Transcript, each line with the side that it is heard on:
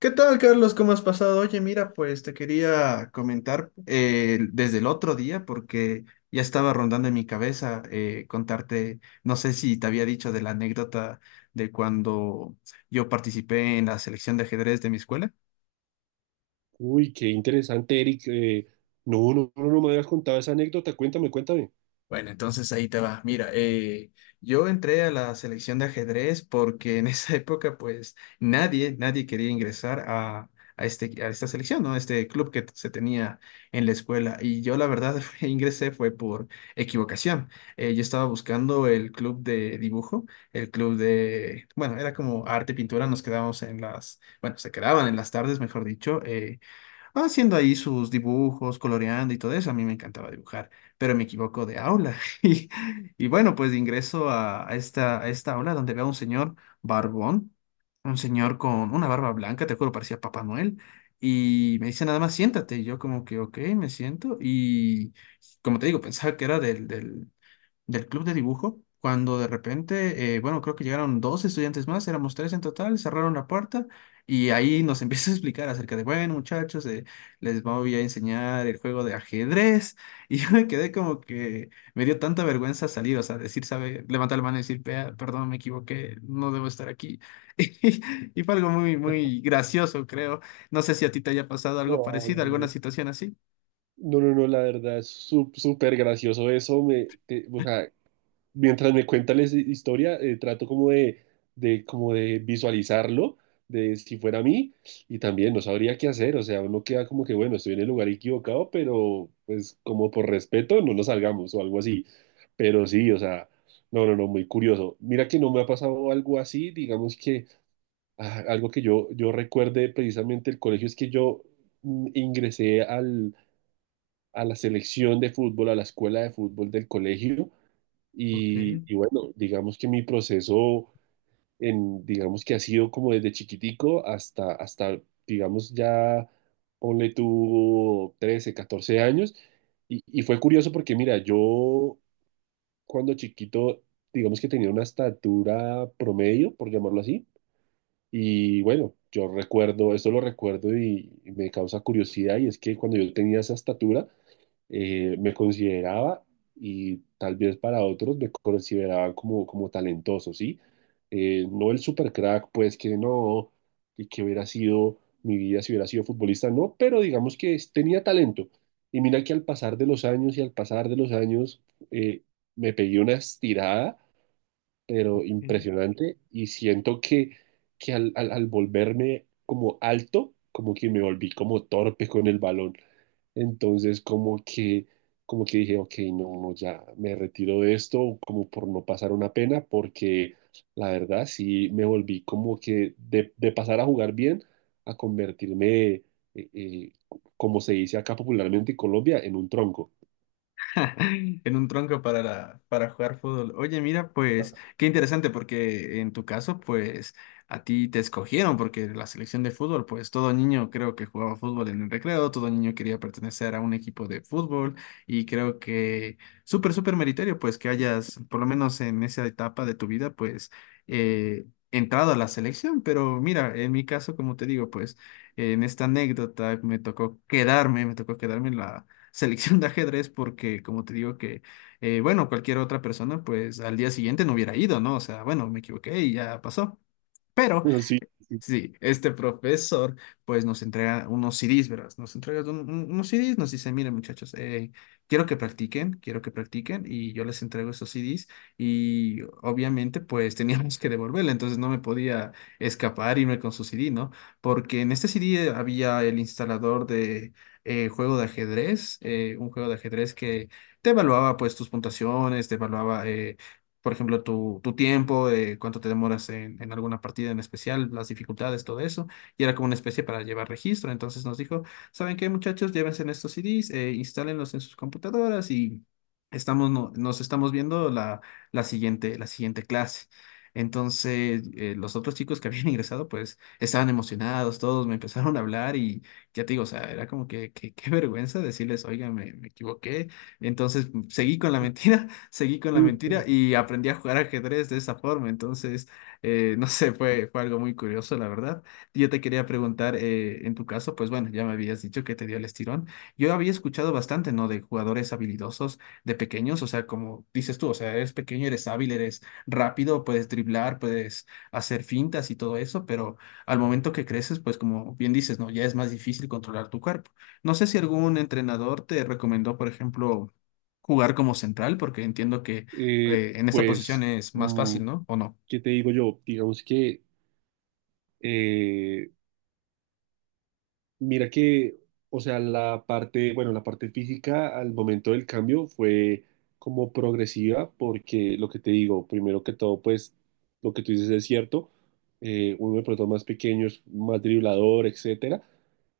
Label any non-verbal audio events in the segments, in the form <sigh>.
left: ¿Qué tal, Carlos? ¿Cómo has pasado? Oye, mira, pues te quería comentar desde el otro día porque ya estaba rondando en mi cabeza, contarte, no sé si te había dicho de la anécdota de cuando yo participé en la selección de ajedrez de mi escuela.
right: Uy, qué interesante, Eric. No, no, no, no me habías contado esa anécdota. Cuéntame, cuéntame.
left: Bueno, entonces ahí te va. Mira, yo entré a la selección de ajedrez porque en <laughs> esa época, pues, nadie quería ingresar a esta selección, ¿no? Este club que se tenía en la escuela. Y yo, la verdad, <laughs> ingresé fue por equivocación. Yo estaba buscando el club de dibujo, el club de, bueno, era como arte pintura, nos quedábamos en las, bueno, se quedaban en las tardes, mejor dicho, haciendo ahí sus dibujos, coloreando y todo eso. A mí me encantaba dibujar, pero me equivoco de aula. <laughs> Y, y bueno, pues ingreso a esta aula donde veo a un señor barbón, un señor con una barba blanca, te juro, parecía Papá Noel. Y me dice nada más, siéntate. Y yo como que, ok, me siento. Y como te digo, pensaba que era del club de dibujo, cuando de repente, bueno, creo que llegaron dos estudiantes más, éramos tres en total, cerraron la puerta y ahí nos <laughs> empieza a explicar acerca de, bueno, muchachos, les voy a enseñar el juego de ajedrez. <laughs> Y yo me quedé como que me dio tanta vergüenza salir, o sea, decir, sabe, levantar la mano y decir, "Vea, perdón, me equivoqué, no debo estar aquí". <laughs> Y y fue algo muy, muy gracioso, creo. No sé si a ti te haya pasado algo
right: No, no,
left: parecido, alguna
right: no,
left: situación así.
right: no, no, no, la verdad es súper gracioso eso. O sea, mientras me cuentas la historia, trato como como de visualizarlo, de si fuera a mí, y también no sabría qué hacer. O sea, uno queda como que, bueno, estoy en el lugar equivocado, pero pues como por respeto no nos salgamos o algo así. Pero sí, o sea, no, no, no, muy curioso. Mira que no me ha pasado algo así, digamos que... ah, algo que yo recuerde precisamente el colegio es que yo mm, ingresé al, a la selección de fútbol, a la escuela de fútbol del colegio
left: Ok,
right: y bueno, digamos que mi proceso en, digamos que ha sido como desde chiquitico hasta digamos ya, ponle tú 13, 14 años y fue curioso porque mira, yo cuando chiquito, digamos que tenía una estatura promedio, por llamarlo así, y bueno, yo recuerdo, esto lo recuerdo y me causa curiosidad, y es que cuando yo tenía esa estatura, me consideraba, y tal vez para otros me consideraba como, como talentoso, ¿sí? No el super crack, pues que no, y que hubiera sido mi vida si hubiera sido futbolista, no, pero digamos que tenía talento. Y mira que al pasar de los años y al pasar de los años, eh, me pegué una estirada pero
left: ok.
right: impresionante y siento que al volverme como alto, como que me volví como torpe con el balón. Entonces como que dije, ok, no, no, ya me retiro de esto como por no pasar una pena, porque la verdad sí me volví como que de pasar a jugar bien a convertirme, eh, como se dice acá popularmente en Colombia, en un tronco.
left: <laughs> En un tronco para, para jugar fútbol. Oye, mira, pues qué interesante porque en tu caso, pues a ti te escogieron porque la selección de fútbol, pues todo niño creo que jugaba fútbol en el recreo, todo niño quería pertenecer a un equipo de fútbol y creo que súper, súper meritorio, pues que hayas, por lo menos en esa etapa de tu vida, pues eh, entrado a la selección. Pero mira, en mi caso, como te digo, pues en esta anécdota me tocó me tocó quedarme en la selección de ajedrez porque, como te digo, que, bueno, cualquier otra persona, pues al día siguiente no hubiera ido, ¿no? O sea, bueno, me equivoqué y ya pasó. Pero
right: <laughs> Así,
left: sí, este profesor pues nos entrega unos CDs, ¿verdad? Nos entrega unos CDs, nos dice, miren muchachos, quiero que quiero que practiquen y yo les entrego esos CDs, y obviamente pues <laughs> teníamos que devolverle, entonces no me podía escapar, irme con su CD, ¿no? Porque en este CD había el instalador de, juego de ajedrez, un juego de ajedrez que te evaluaba pues tus puntuaciones, te evaluaba, por ejemplo, tu tiempo, cuánto te demoras en alguna partida en especial, las dificultades, todo eso. Y era como una especie para llevar registro. Entonces nos dijo, ¿saben qué, muchachos? Llévense en estos CDs, instálenlos en sus computadoras y estamos, nos estamos viendo la, la siguiente clase. Entonces, los otros chicos que habían <laughs> ingresado, pues, estaban emocionados, todos me empezaron a hablar y ya te digo, o sea, era como que, qué vergüenza decirles, oiga, me equivoqué. Entonces, seguí con la <laughs> mentira, seguí con la mentira y aprendí a jugar ajedrez de esa forma. Entonces, no sé, fue algo muy curioso, la verdad. Yo te quería preguntar, en tu caso, pues bueno, ya me habías dicho que te dio el estirón. Yo había escuchado bastante, ¿no? De jugadores habilidosos de pequeños, o sea, como dices tú, o sea, eres pequeño, eres hábil, eres rápido, puedes driblar, puedes hacer fintas y todo eso, pero al momento que creces, pues como bien dices, ¿no? Ya es más difícil controlar tu cuerpo. No sé si algún entrenador te recomendó, por ejemplo, jugar como central, porque entiendo que
right: eh,
left: en esa posición
right: pues...
left: es más
right: mm,
left: fácil, ¿no? ¿O no?
right: ¿Qué te digo yo? Digamos que, eh, mira que, o sea, la parte, bueno, la parte física al momento del cambio fue como progresiva, porque lo que te digo, primero que todo, pues, lo que tú dices es cierto, uno de pronto más pequeño es más driblador, etcétera.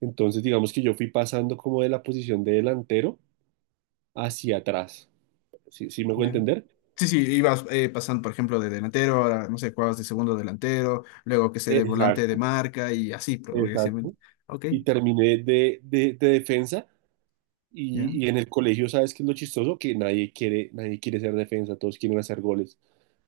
right: Entonces, digamos que yo fui pasando como de la posición de delantero hacia atrás. ¿Sí, sí me hago
left: Ya.
right: entender?
left: Sí, sí, ibas pasando, por ejemplo, de delantero, a no sé, jugabas de segundo delantero, luego que sé, de volante de
right: Exacto,
left: marca y así progresivamente.
right: exacto.
left: Ok,
right: Y terminé de defensa.
left: ya.
right: Y en el colegio, ¿sabes qué es lo chistoso? Que nadie quiere, nadie quiere ser defensa, todos quieren hacer goles.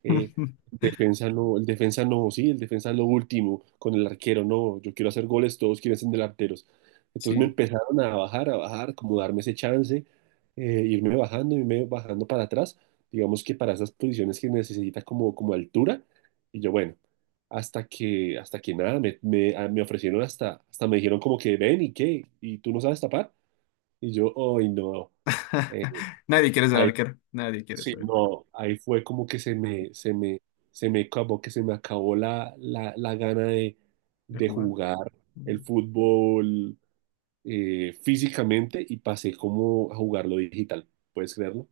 right: Eh,
left: <laughs>
right: Defensa no, el defensa no, sí, el defensa es lo último, con el arquero no, yo quiero hacer goles, todos quieren ser delanteros. Entonces me
left: Sí.
right: empezaron a bajar, como darme ese chance, irme bajando para atrás, digamos que para esas posiciones que necesita como, como altura. Y yo, bueno, hasta que nada, me ofrecieron hasta me dijeron como que ven y qué, y tú no sabes tapar. Y yo, ay, no. Eh,
left: <laughs> Nadie quiere ser
right: Ahí,
left: arquero, nadie quiere
right: sí,
left: ser arquero
right: no, ahí fue como que se me acabó, que se me acabó la gana
left: de
right: de
left: jugar.
right: jugar el fútbol físicamente y pasé como a jugarlo digital. ¿Puedes creerlo?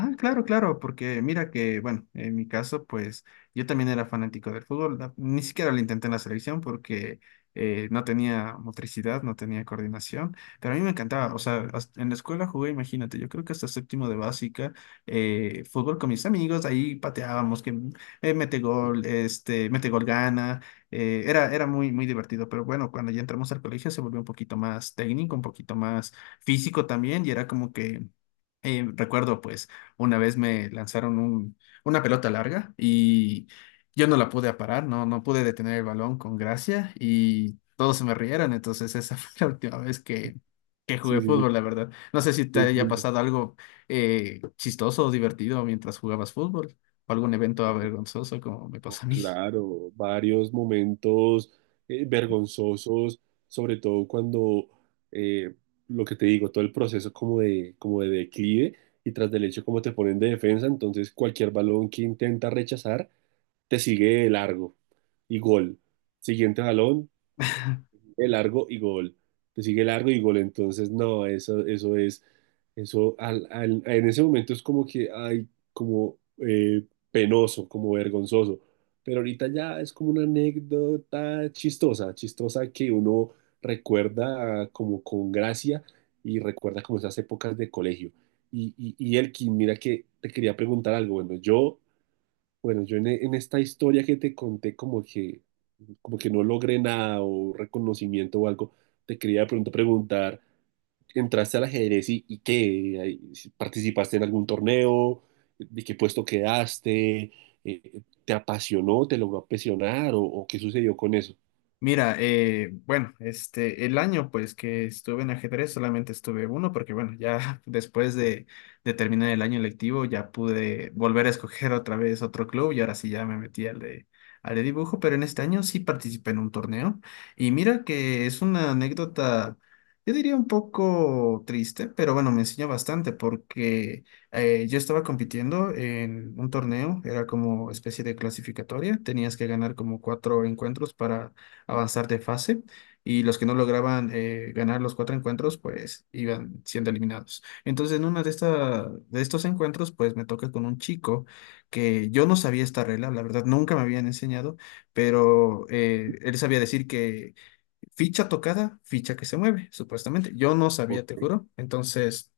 left: Ah, claro, claro, porque mira que, bueno, en mi caso, pues yo también era fanático del fútbol. Ni siquiera lo intenté en la selección porque no tenía motricidad, no tenía coordinación, pero a mí me encantaba. O sea, en la escuela jugué, imagínate, yo creo que hasta séptimo de básica, fútbol con mis amigos, ahí pateábamos, que mete gol, este, mete gol gana. Era muy, muy divertido, pero bueno, cuando ya entramos al colegio se volvió un poquito más técnico, un poquito más físico también, y era como que recuerdo pues una vez me lanzaron una pelota larga y yo no la pude aparar, no, no pude detener el balón con gracia y todos se me rieron. Entonces esa <laughs> fue la última vez que jugué
right: Sí, sí,
left: fútbol, la verdad. No sé si te haya
right: sí.
left: pasado algo chistoso o divertido mientras jugabas fútbol o algún evento avergonzoso como me pasó a mí.
right: Claro, varios momentos vergonzosos, sobre todo cuando eh, lo que te digo, todo el proceso como de declive y tras del hecho como te ponen de defensa, entonces cualquier balón que intenta rechazar te sigue de largo y gol. Siguiente balón, sigue largo y gol. Te sigue largo y gol. Entonces, no, eso es, eso en ese momento es como que, ay, como penoso, como vergonzoso. Pero ahorita ya es como una anécdota chistosa, chistosa que uno recuerda como con gracia y recuerda como esas épocas de colegio. Y Elkin, mira que te quería preguntar algo. Bueno, yo bueno, yo en esta historia que te conté como que no logré nada o reconocimiento o algo, te quería de pronto preguntar, ¿entraste al ajedrez y qué? Ahí, si ¿participaste en algún torneo? ¿De qué puesto quedaste? ¿Te apasionó? ¿Te logró apasionar? O qué sucedió con eso?
left: Mira, bueno, este, el año pues que estuve en ajedrez solamente estuve uno porque bueno, ya <laughs> después de terminar el año lectivo ya pude volver a escoger otra vez otro club y ahora sí ya me metí al de dibujo, pero en este año sí participé en un torneo y mira que es una anécdota, yo diría un poco triste, pero bueno, me enseñó bastante porque, yo estaba compitiendo en un torneo, era como especie de clasificatoria, tenías que ganar como cuatro encuentros para avanzar de fase y los que no lograban, ganar los cuatro encuentros, pues iban siendo eliminados. Entonces, en una de de estos encuentros, pues me toca con un chico que yo no sabía esta regla, la verdad nunca me habían enseñado, pero él sabía decir que ficha tocada, ficha que se mueve, supuestamente. Yo no
right: Ok.
left: sabía, te juro. Entonces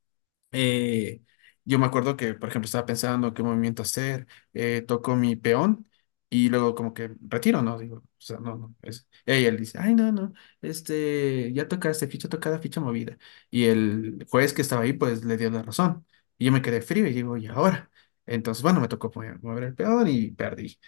left: Eh, yo me acuerdo que, por ejemplo, estaba pensando qué movimiento hacer, toco mi peón y luego como que retiro, ¿no? Digo, o sea, no, no, es. Y él dice, ay, no, no, este, ya tocaste, ficha tocada, ficha movida. Y el juez que estaba ahí, pues, le dio la razón. Y yo me quedé frío y digo, ¿y ahora? Entonces, bueno, me tocó mover el peón y perdí.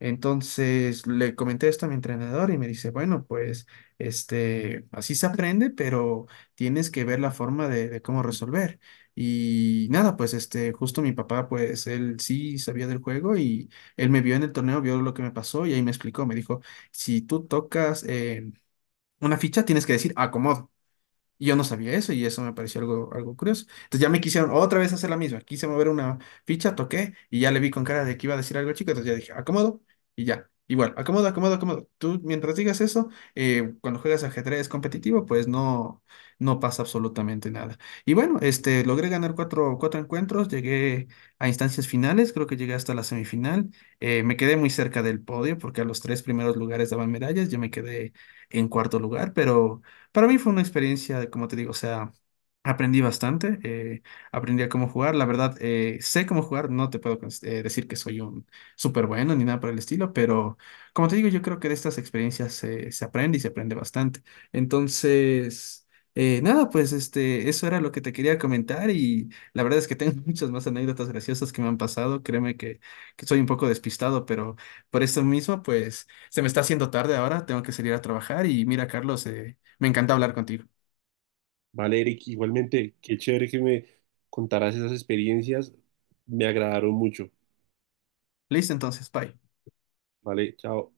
left: Entonces, le comenté esto a mi entrenador y me dice, bueno, pues, este, así se aprende, pero tienes que ver la forma de cómo resolver. Y nada, pues este, justo mi papá, pues él sí sabía del juego y él me vio en el torneo, vio lo que me pasó y ahí me explicó, me dijo, si tú tocas, una ficha, tienes que decir acomodo. Y yo no sabía eso y eso me pareció algo, algo curioso. Entonces ya me quisieron otra vez hacer la misma. Quise mover una ficha, toqué y ya le vi con cara de que iba a decir algo chico. Entonces ya dije, acomodo y ya. Igual, acomodo, acomodo, acomodo. Tú mientras digas eso, cuando juegas ajedrez competitivo, pues no, no pasa absolutamente nada. Y bueno, este, logré ganar cuatro encuentros, llegué a instancias finales, creo que llegué hasta la semifinal. Me quedé muy cerca del podio porque a los tres primeros lugares daban medallas, yo me quedé en cuarto lugar, pero para mí fue una experiencia, como te digo, o sea, aprendí bastante, aprendí a cómo jugar, la verdad, sé cómo jugar, no te puedo decir que soy un súper bueno ni nada por el estilo, pero como te digo, yo creo que de estas experiencias, se aprende y se aprende bastante. Entonces, nada, pues este, eso era lo que te quería comentar y la verdad es que tengo <laughs> muchas más anécdotas graciosas que me han pasado, créeme que soy un poco despistado, pero por eso mismo, pues se me está haciendo tarde ahora, tengo que salir a trabajar y mira, Carlos, me encanta hablar contigo.
right: Vale, Eric, igualmente, qué chévere que me contaras esas experiencias, me agradaron mucho.
left: Listo, entonces, bye.
right: Vale, chao.